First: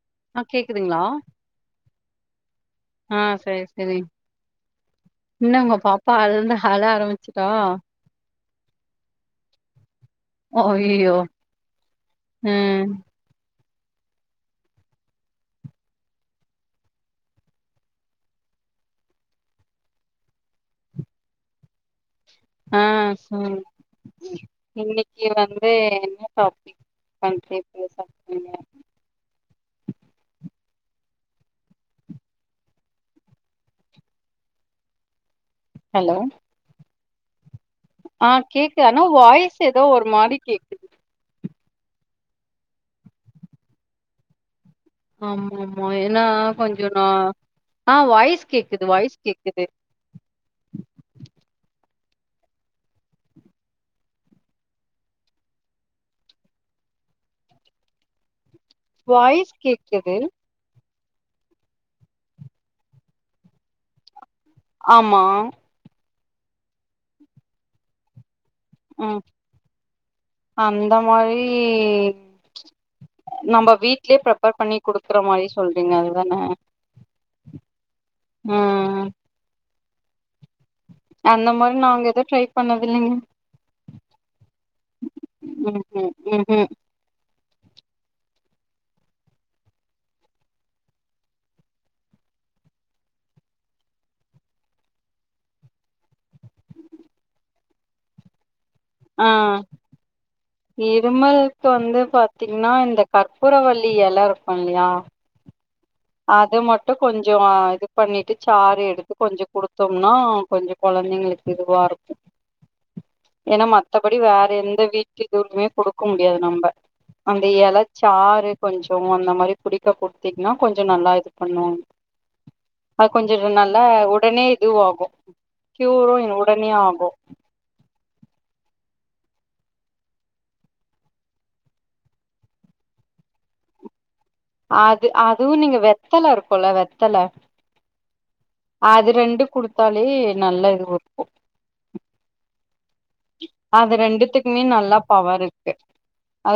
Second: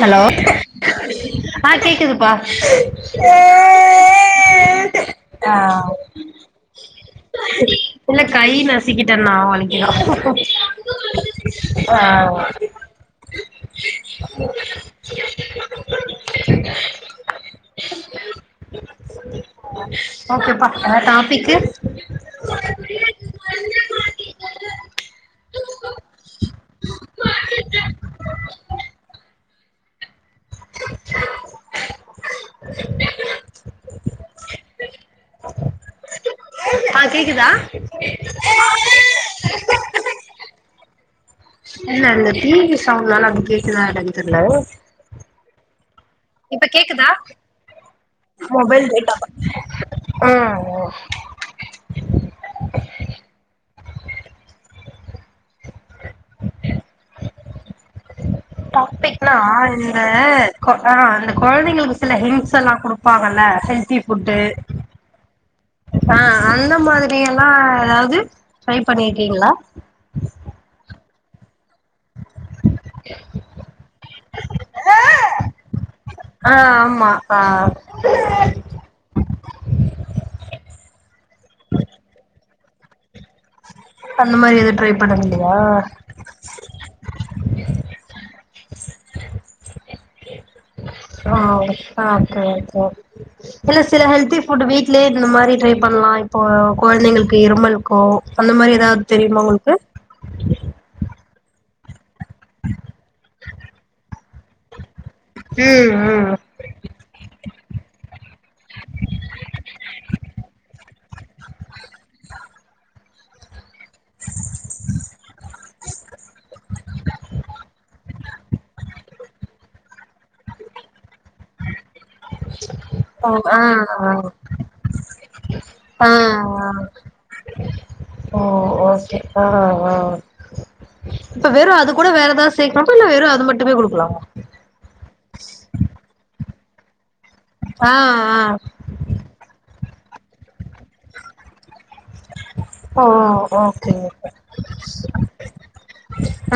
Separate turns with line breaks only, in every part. Hello
ஆ கேக்குதுங்களா
ஆ கேக்குதுப்பா
ஆ சரி சரி என்ன
ஆ
உங்க பாப்பா அது இருந்து அழ ஆரம்பிச்சுட்டா
இல்ல கை நசிக்கிட்டனா வலிக்கிதா
அய்யய்யோ
ஆ
ம்
ஓகேப்பா டாப்பிக்கு
ஆ சொல்லு இன்னைக்கு வந்து என்ன டாப்பிக் [inaudible] ஹலோ
ஆ கேக்குதா
ஆ கேக்கு ஆனா வாய்ஸு ஏதோ ஒரு மாரி கேக்கு
இல்ல இல்ல டீவி சவுண்ட்னால அப்டி கேக்குதா என்னான் தெர்ல
ஆமா ஆமா ஏன்னா
இப்ப
கொஞ்சொ நா
கேக்குதா
ஆ வாய்ஸ் கேக்குது வாய்ஸ் கேக்குது
ஆ பிக்னா
வாய்ஸ்
இந்த
கேக்குது
கொ ஆ அந்த கொழந்தைங்களுக்கு சில ஹிண்ட் எல்லா குடுப்பாங்கல்ல ஹெல்த்தி ஃபுட்டு
ஆமா
ஆ அந்த மாதிரி எல்லா ஏதாவ்து ட்ரை
ம்
பண்ணிருக்கீங்களா
அந்த மாரீ நம்ப வீட்லயே ப்ரிப்பர் பண்ணி குடுக்குற மாரி சொல்றீங்க அதுதான
ஆ ஆமா ஆ
ம் அந்த மாரி நாங்க எது ட்ரை பண்ணதில்லீங்க
அந்த மாரி எது ட்ரை பண்ணதில்லயா
ம்ம்
அ ஓகே ஓகே ஓகே இல்ல சில ஹெல்த்தி ஃபுட்டு வீட்லயே இந்த மாரி ட்ரை பண்லா இப்போ கொழந்தைங்களுக்கு இருமல்க்கு அந்த மாரி எதாத் தெரியுமா உங்களுக்கு
இருமல்க் வந்து பாத்தீங்ன்னா இந்த கற்பூரவள்ளி எல இருக்கு இல்லயா
ம் ம்
அது மட்டு கொஞ்சோ இது பண்ணிட்டு சாறு எடுத்து கொஞ்சோ குடுத்தம்னா கொஞ்சோ கொழந்தைங்களுக்கு இதுவா இருக்கு ஏனா ம த்தபடி வேற எந்த வீட்டு இதுவ்மே குடுக்க முடியாது நம்ப அந்த எலச்சாறு கொஞ்சோ அந்த மாரி குடிக்க குடுத்தீங்ன்னா கொஞ்சோ நல்லா இது பண்ணு அது
ஓ
கொஞ்சோ
ஆ
நல்லா
ஆ
உடனே இதுவாகு
ஆ
க்யூரு என்
ஆ
உடனே ஆகு
ஓ ஓ சேர் ஆ ஆ இப்ப வெறு அது கூட வேற எதாத் சேக்லாமா இல்ல வெறு அது மட்டுமே குடுக்கலாமா
அது அதுவு நீங்க வெத்தல இருக்குல்ல வெத்தல
ஆ ஆ
அது ரெண்டு குடுத்தாலே நல்ல இது குடுக்கு
ஓ
அது
ஓகே
ரெண்டுத்துக்மே நல்லா பவர் இர்க்கு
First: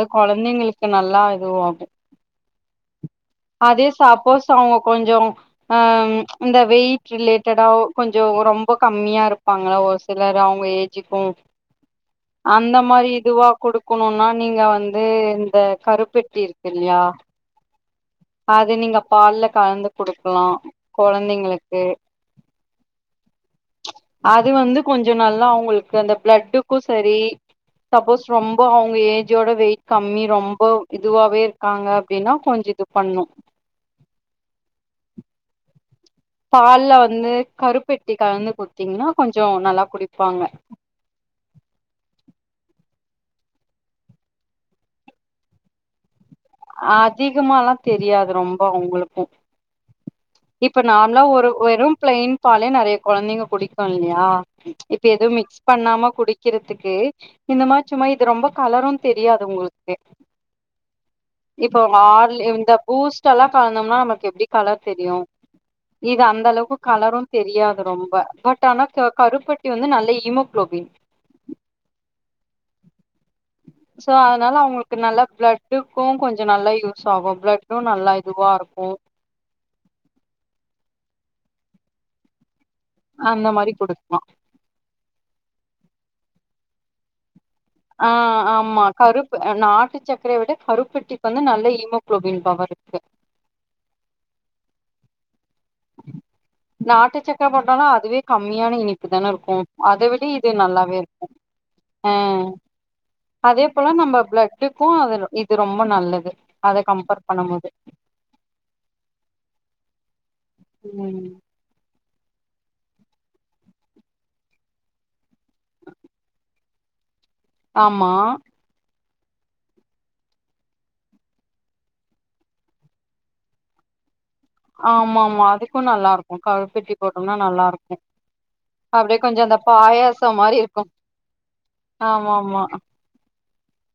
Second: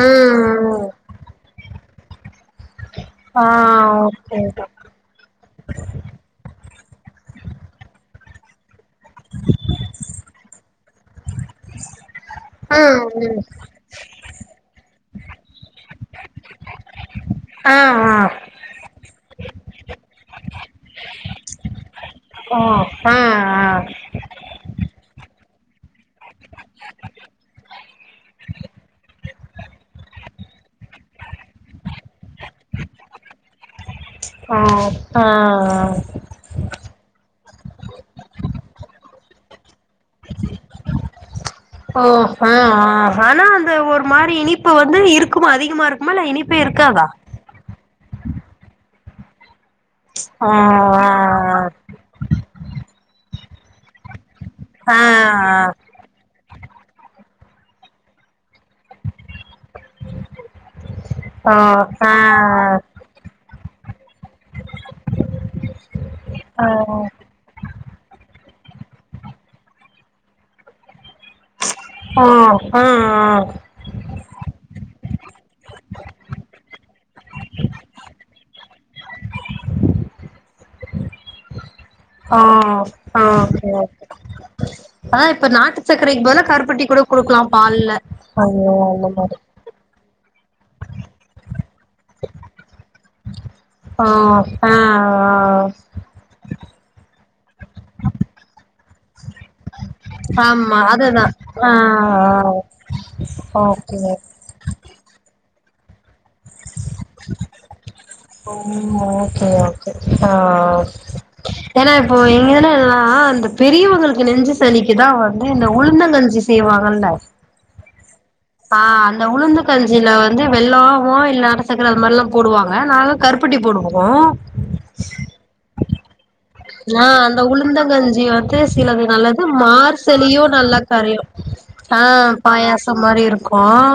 ஆ
கொழந்தைங்களுக்கு நல்லா இதுவாகு
ஆ
அதே
ஓகே
சப்போஸ் அவ்ங்க கொஞ்சோ ஆ இந்த வெயிட் ரிலேட்டடா கொஞ்சோ ரொம் ப கம்மியா இருப்பாங்கல்ல ஒரு சிலரு அவ்ங்க ஏஜுக்கு அந்த
ஆ
மாரி
ம்
இதுவா குடுக்கணுன்னா நீங்க வந்து இந்த கருப்பட்டி இருக்கில்லயா
ஆ ஆ
அது நீங்க பால்ல கலந்து குடுக்கலா கொழந்தைங்ளுக்கு
ஓ ஆ ஆ
அது வந்து கொஞ்சோ நல்லா அவுங்கள்க்கு அந்த ப்ளட்டுக்கு செரி சப்போஸ் ரொம்ப அவுங்க ஏஜோட வெயிட் கம்மி ரொம்ப இதுவாவே இர்க்காங்க அப்டினா கொஞ்சோ இது பண்ணு
ஆ ஆ ஆ
பால்ல வந்து கருப்பட்டி கலந்து குட்த்தீங்ன்னா கொஞ்சோ நல்லா குடிப்பாங்க
ஓ ஆ ஆ ஆனா அந்த ஒர் மாரி இனிப்பு வந்து இருக்குமா அதிகமா இருக் குமா இல்ல இனிப்பே இருக்காதா
அதிகமாலா தெரியாது ரொம்போ உங்களுக்கு
ஆ
இப்ப நார்மலா ஒரு வெறு பிளைன் பாலே நெறைய கொழந்தைங்க குடிக்கு இல்லியா
ஆ
இப்ப எது மிக்ஸ் பண்ணாம குடி க்கிறத்துக்கு இந்த மாரி சும்மா இது ரொம்ப கலரு தெரியாது உங்களுக்கு
ஆ
இப்போ
ஆ
ஆர்லே இந்த
ஆ
பூஸ்ட்டல்லா கலந்தம்னா நமக் எப்டி கலர் தெரியு இது
ஆ
அந்தளவுக்கு கலரு தெரியாது ரொம்ப பட் ஆனா க கருப்பட்டி வந்து நல்ல ஈமோக்ளோபின்
ஆ ஆ ஆ
சோ அதனால அவுங்களுக்கு நல்லா பிளட்டுக்கு கொஞ்ச நல்லா யூஸ் ஆகு பிளட்டூ நல்லா இதுவா இருக்கு
ஆ ஆ
அந்த மாரி
சேர்
குடுக்கலா
ஆ இப்ப நாட்டு சக்கரைக்கு பதிலா கருப்பட்டி கூ குடுக்லா பால்ல
ஆ
ஐயோ
ஆமா
அந்த மாரி
கருப்பு நாட்டு சக்கரய விட கருப்பெட்டிக்கு வந்து நல்ல ஹீமோகுளோபின் பவர் இருக்கு
ப ப ஆ
நாட்டுச்சக் கரப் போட்டாலு அதுவே கம்மியான இனிப்பு தானே இருக்கு அத விட இது
ஆமா
நல்லாவே
அதுதா
இருக்கு
ஆ
அ அதே போல
ஓகே
நம்ம பிளட் ட்டுக்கு அது இது ரொம்ப நல்லது அத கம்பேர் பண்ணும் போது
ம் ஓகே ஓகே ஆ
ம்
ஏனா இப்போ இங்கன எல்லா அந்த பெரியவங்களுக்கு நெஞ்சு சளிக்குதா வந்து இந்த உளுந்தங்கஞ்சி செய்வாங்கல்ல
ஆமா
ஆ அந்த உளுந்து கஞ்சில வந்து வெல்லமோ இல்ல நாட்டு சக்கர அது மாரில்லா போடுவாங்க நாங்க கருப்பட்டி போடுவோ
ஆமா ஆமா அதுக்கு நல்லா இருக்கு கருப்பட்டி
ஆ
போட்டோம்னா
அந்த
நல்லா இருக்கு
உளுந்தங்கஞ்சி வந்து சிலது
அப்டியே கொஞ்சோ
நல்லது
அந்த பாயாசோ
மார்சளியு
மாரி
நல்லா
இருக்கு
கரையு ஆ
ஆமா ஆமா
பாயாசோ மாரி இருக்கு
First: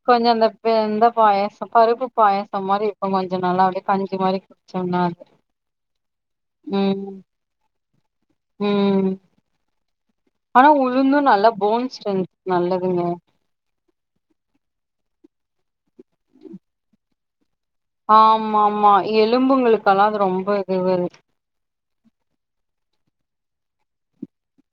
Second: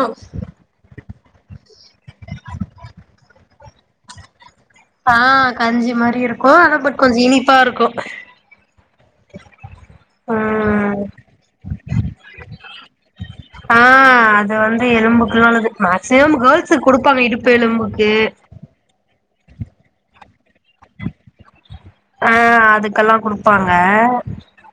கொஞ்சோ அந்த இந்த பாயாசோ பருப்பு பாயசம் மாரி இருக்கு கொஞ்சோ நல்லாவே கஞ்சி மாரி குடிச்சோம்னா
ஆ
அது
கஞ்சி மாரி இருக்கு ஆனா பட் கொஞ்சோ
ம்
இனிப்பா இருக்கு
ம் ஆனா
ம்
உளுந்து நல்லா போன் ஸ்டென்த்துக்கு நல்லதுங்க
ஆ அது வந்து எலும்புக்கு நல்லது மேக்சிமம் கேர்ள்ஸுக்கு குடுப்பாங்க இடுப்பு எலும்புக்கு
ஆமாம்மா எலும்புங்களுக்கெல்லா அது ரொம்ப இதுவது
ஆ அதுக்கெல்லா குடுப்பாங்க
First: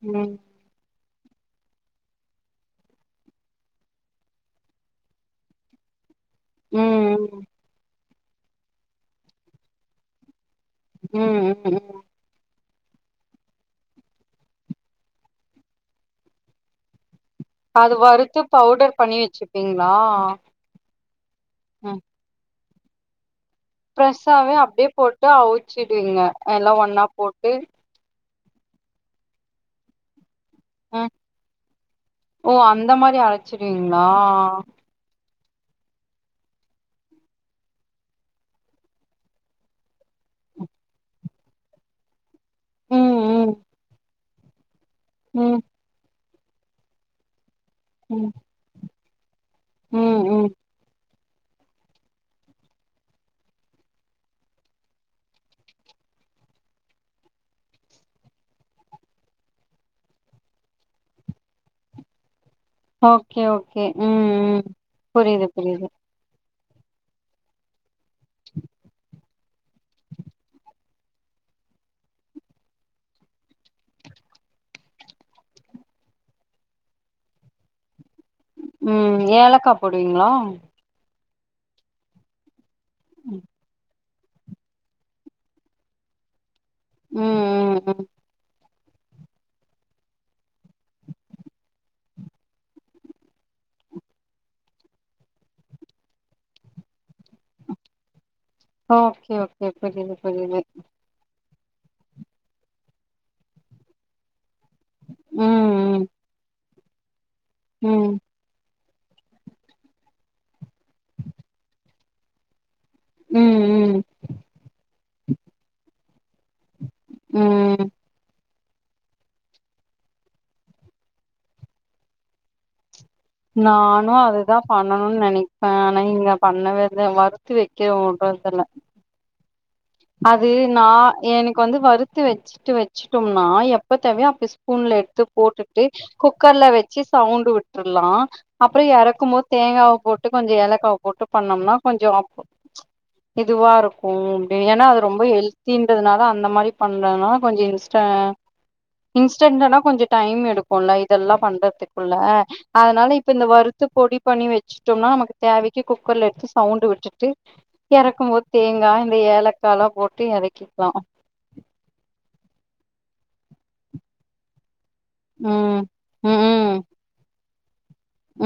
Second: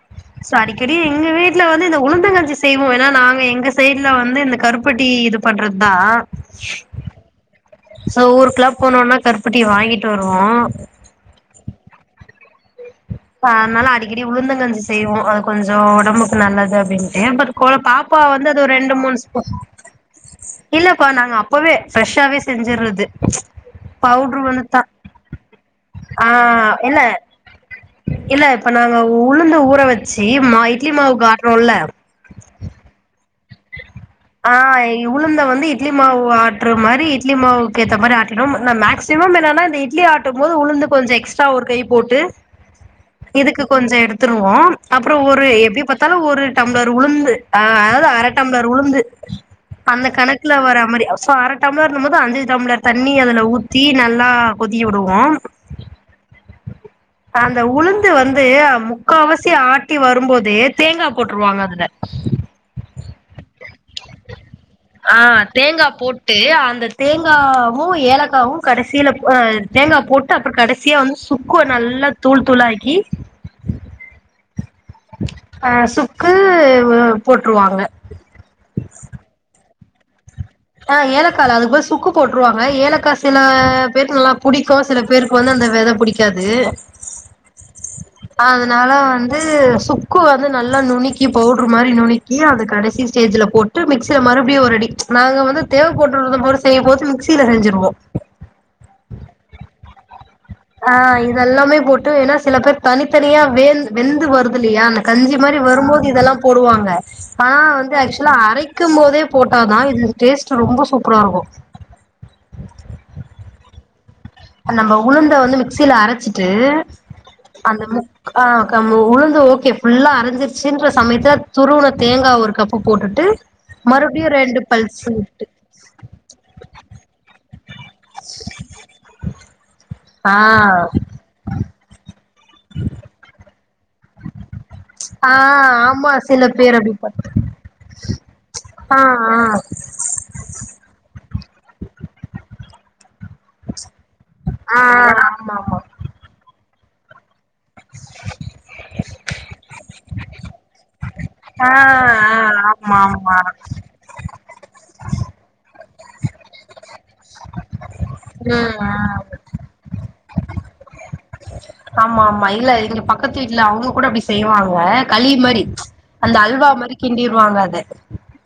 ம்
அடிக்கடி எங்க வீட்ல வந்து இந்த உளுந்தங்கச்சி செய்வோ ஏனா நாங்க எங்க சைட்ல வந்து இந்த கருப்பட்டி இது பண்றது தா
ம் ம்
சோ ஊருக்குலா போனோன்னா கருப்பட்டிய வாங்கிட்டு வருவோ
ம் ம் ம்
ப அதனால அடிக்கடி உளுந்துங்கஞ்சி செய்வோம் அது கொஞ்சம் உடம்புக்கு நல்லது அப்டின்ட்டு கோல
அது
பாப்பாவ
வறுத்து
வந்து அது ஒரு ரெண்டு,
பவுடர் பண்ணி
மூணு ஸ்பூன்
வச்சுப்பீங்களா
இல்லப்பா நாங்க அப்பவே
ம்
ஃப்ரெஷ்ஷாவே செஞ்சடுறது
ஃப்ரெஷ்ஷாவே அப்டியே போட்டு அவிச்சிடுவிங்க
ஆ
எல்லாம்
இல்ல
ஒன்னா போட்டு
இல்ல இப்ப நாங்க உளுந்த ஊற வச்சு மா இட்லி
ஆ
மாவு ஆட்டரோம்ல்ல
ஓ அந்த மாரி அரைச்சிடுவிங்களா
நீ உளுந்த வந்து இட்லி மாவு ஆட்ற மாரி இட்லி மாவுக்கு ஏத்த மாரி ஆட்டினும் மேக்சிமம் என்னன்னா இந்த இட்லி ஆட் ஆட்டும் போது உளுந்து கொஞ்சம் எக்ஸ்ட்ரா ஒரு கை போட்டு
ம் ம்
இதுக்கு கொஞ்சம் எடுத்துருவோம் அப்பறம் ஒரு
ம்
எப்டி பாத் இருத்தாலும் ஒரு டம்ளர் உளுந்து ஆ
ம்
இநத ஒரு உளுந்து அந்த
ம் ம்
கணக்குல வர மாரி சோ அர டம்ளர்னும் போது அஞ்சு டம்ளர் தண்ணி அதுல ஊத்தி நல்லா கொதிக்க விடுவோம்.
[inaudible]
அந்த உளுந்து வந்து முக்காவாசி ஆட்டி வரும்போதே தேங்கா போட்டுருவாங்க அதுல
ஓகே ஓகே ம் ம் புரியிது புரியிது
ட்டு அந்த தேங்காவு, ஏலக்காவு கடசியில அ தேங்கா போட் ட்டு அப்புறோ கடசியா வந்து சுக்கு நல்லா தூள் தூளாக்கி அ சுக்குவு போட்டுருவாங்க
ம் ஏலக்கா போடுவீங்களா
ஆ ஏலக்கா இல்ல அதுக்கு பதில சுக்கு போட்டுருவாங்க ஏலக்கா சில
ம்
பேர்க்கு நல்லா புடிக்கு சில பேருக்கு வந்து அந்த வெத புடிக்காது.
ம் ம் ம்
அதனால வந்து சுக்கு வந்து நல்லா நுணக்கி பவுட்ரு மாரி நுணக்கி அது கடசி ஸ்டேஜ்ல போட் ட்டு மிக்சில மறுபடியு ஒரு அடி நாங்க வந்து தேவப்பட்டுருந்த போது செய்யு போது மிக்சியில செஞ்சிருவோ
ஓகே ஓகே புரியுது புரியுது
ஆ இதெல்லாமே போட்டு ஏன்னா சில பேர் தனித்தனியா வேண் வெந்து வருதுல்லையா அந்த கஞ்சி மாரி வருபோது
ம்
இதெல்லா போடுவாங்க ஆனா வந்து
ம்
ஆக்சுலா அரைக் க்கும் போதே போட்டாதா இது டேஸ்ட் ரொம்ப சூப்பரா இருக்கு
ம் ம்
நம்ம உளுந்த வந்து மிக்சியில அரச்சிட்டு அந்த
ம்
முக் ஆ க்காம உளுந்து ஓகே ஃபுல்லா அரஞ்சிருச்சின்ற சமயத்தல துருவன தேங்கா ஒரு கப்பு போட்டுட்டு
நானு
மறுபடியு
அதுதா
ரெண்டு பல்ஸ்
பண்ணுன்
விட்டு
நெனைக். ப்பே ஆனா இங்க பண்ணவேத வறுத்து வைக்கவுடறது இல்ல
[inaudible] ஆ
அது நா எனக்கு வந்து வருத்து வச்சிட்டு வச்சிட்டோம்னா எப்ப தேவையோ அப்ப ஸ்பூன்ல எடுத்து
ஆ
போட்டுட்டு
ஆமா சில
குக்கர்ல
பேர் அப்டி
வச்சி
பண்
சவுண்டு விட்டரலா அப்புறோ
ஆ
இறக்கும் போது தேங்காவ போட் ட்டு கொஞ்ச ஏலக்காவ போட்டு பண்ணம்னா கொஞ்சோ அப் இதுவா இருக்கு.
ஆ ஆ
ஏனா அது ரொம்ப
ஆமா ஆமா
ஹெல்தின்றதுனால அந்த மாரி பண்றனா கொஞ்ச இன்ஸ்ட் இன்ஸ்டன்னா கொஞ்ச டைம் எடுக் போல்ல இதெல்லா
ஆ
பண்றதுக்குள்ள
ஆ ஆமா
அதனால இப்ப
ஆமா
இந்த வறுத்து பொடி பண்ணி வச் ச்சுடோம்னா நமக்கு தேவைக்கு குக்கர்ல எடுத்து சவுண்ட் விட்டுட்டு எறக்கு போது
ம் ஆ
தேங்கா எலக்காலா போட்டு எறக்கிக்கலா
ஆமா ஆமா இல்ல இதுல பக்கத்து வீட்ல அவுங்க கூட அப்பிடி செய்வாங்க களி மாரி
ம் ம்
அந்த அல்வா மாரி கிண்டிருவாங்க அத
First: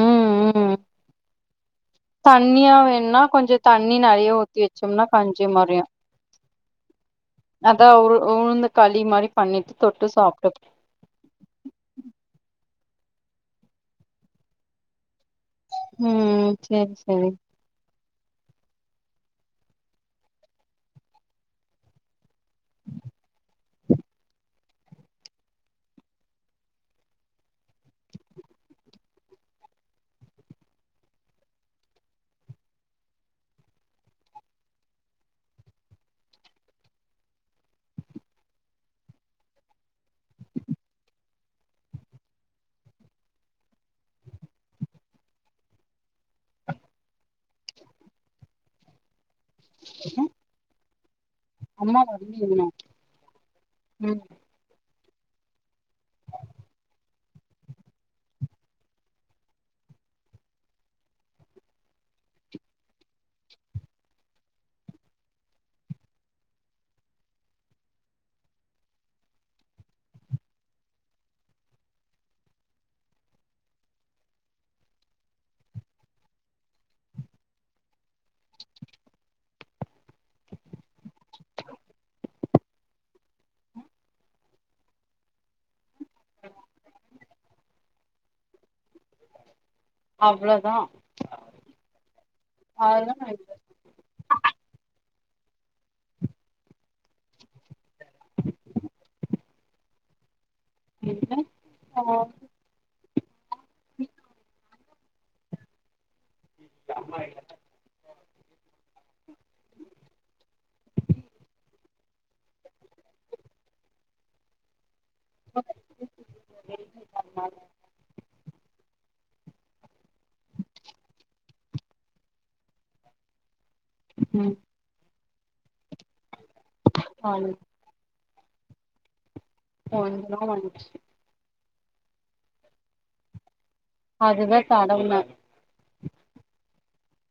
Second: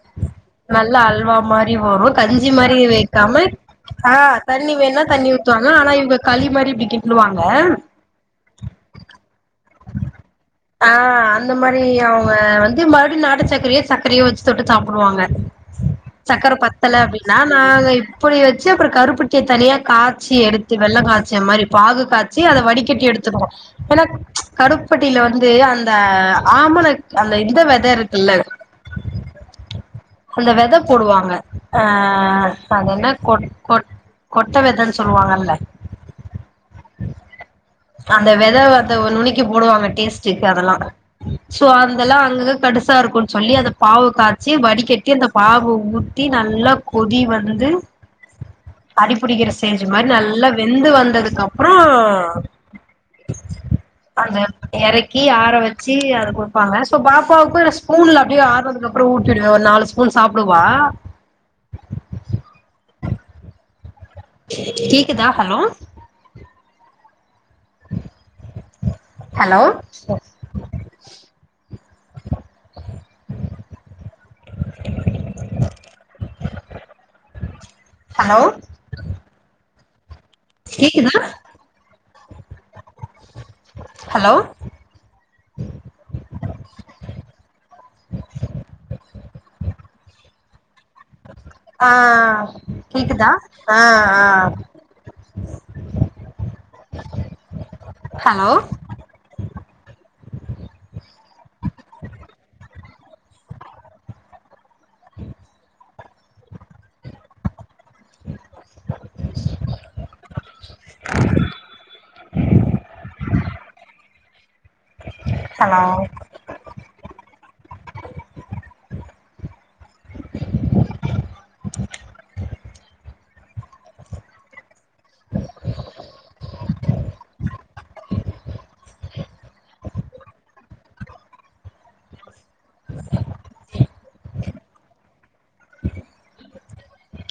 ம் ம் ம்
நல்லா அல்வா மாரி வரு கஞ்சி
தண்ணியா
மாரி
வேணுன்னா
வைக்காம
கொஞ்ச தண்ணி
ஆ
நெறைய ஊத்தி
தண்ணி வேணா
வச்சோம்னா
தண்ணி
காஞ்சி
ஊத்துவாங்க
மாரியு
ஆனா இவங்க களி மாரி இப்டி கிண்டுவாங்க
அதா உரு உளுந்து களி மாரி பண்ணிட்டு தொட்டு சாப்பிட்டு
ஆ அந்த மாரி அவங்க வந்து மறுபடியு நாட்டு சர்கரையோ சர்க்கரையோ வச்சி தொட்டு சாப்புடுவாங்க
ம்
சக்கர
சேரி
பத்தல
சேரி
அப்டின்னா நாங்க இப்பிடி வச்சி அப்புறோ கருப்பட்டிய தனியா காய்சி எடுத்து வெள்ள காய்ச்ச மாரி பாகு காச் ச்சி அத வடக்கட்டி எடுத்துக்குனு ஏனா கருப்பட்டியில வந் து அந்த ஆமணக் அந்த இந்த வெத இருக்குல்ல அந்த வெத போடுவாங்க அ அத என்ன கொட் கொட் கொட்ட வெதன்னு சொல்லுவாங்கல்ல அந்த வெத அத நுனுக்கி போடுவாங்க டேஸ்ட்டுக்கு அதெல்லா சோ அந்தெல்லா அங்கலா கடுசா இருக்குன் சொல்லி அத பாவ காச்சி வடி கட்டி அந்த பாக ஊ த்தி நல்லா கொதி வந்து
[unintelligible]
அடிபிடிக்கிற ஸ்டேஜ் மாரி நல்லா வெந்து வந்ததுக்கு அப்ற
அம்மா வர்லிய இன்னொ
அந்த எறக்கி ஆற வெச்சு அத குடுப்பாங்க சோ பாப்பாவுக்கு ஸ்பூன்ல அப்டியே ஆறுனதுக்கப்றோ ஊட்டிடுவே ஒரு நாலு ஸ்பூன் சாப்பிடுவா கேக்குதா ஹலோ ஹலோ
[unintelligible]
ஹலோ கேக்குதா ஹலோ
உ அவ்ளதா
ஆ கேக்குதா ஆ ஆ ஹலோ
கேக்குதா ஹலோ ம்
ம்
ஆமா இ
[unintelligible] ஹலோ
[inaudible] ம்
[unintelligible]
ன்
[inaudible]
ஒன்னு வந்ச்சு
[unintelligible]
அதுதா தடம்ன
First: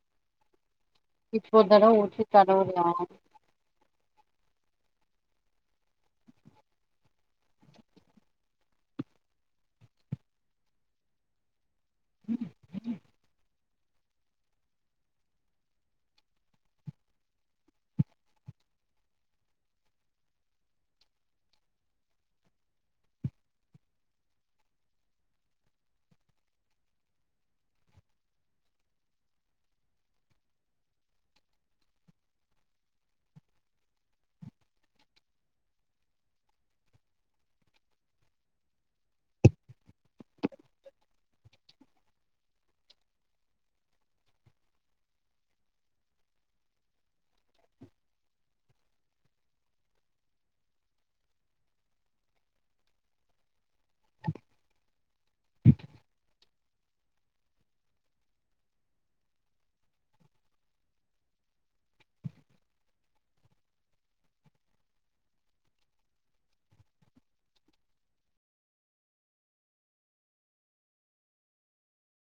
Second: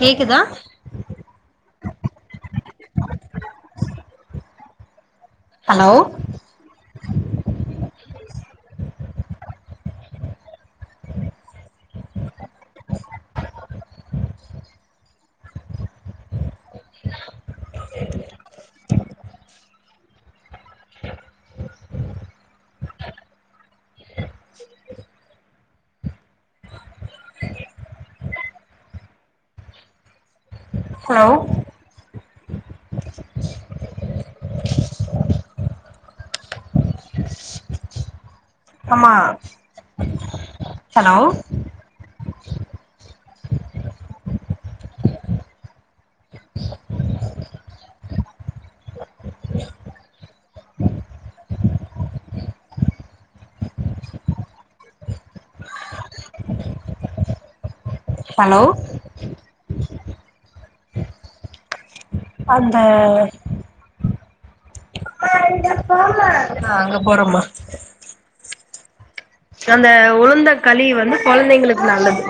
கேக்குதா
இப்ப அதலா ஊத்தி தடவனு
ஹலோ
ம்
[unintelligible]
[unintelligible]
ஹலோ ஆமா ஹலோ உஹ
ஓ
ஹலோ அந்த ஆ அங்க போறோமா அந்த உளுந்த களி வந்து குழந்தைங்களுக்கு நல்லது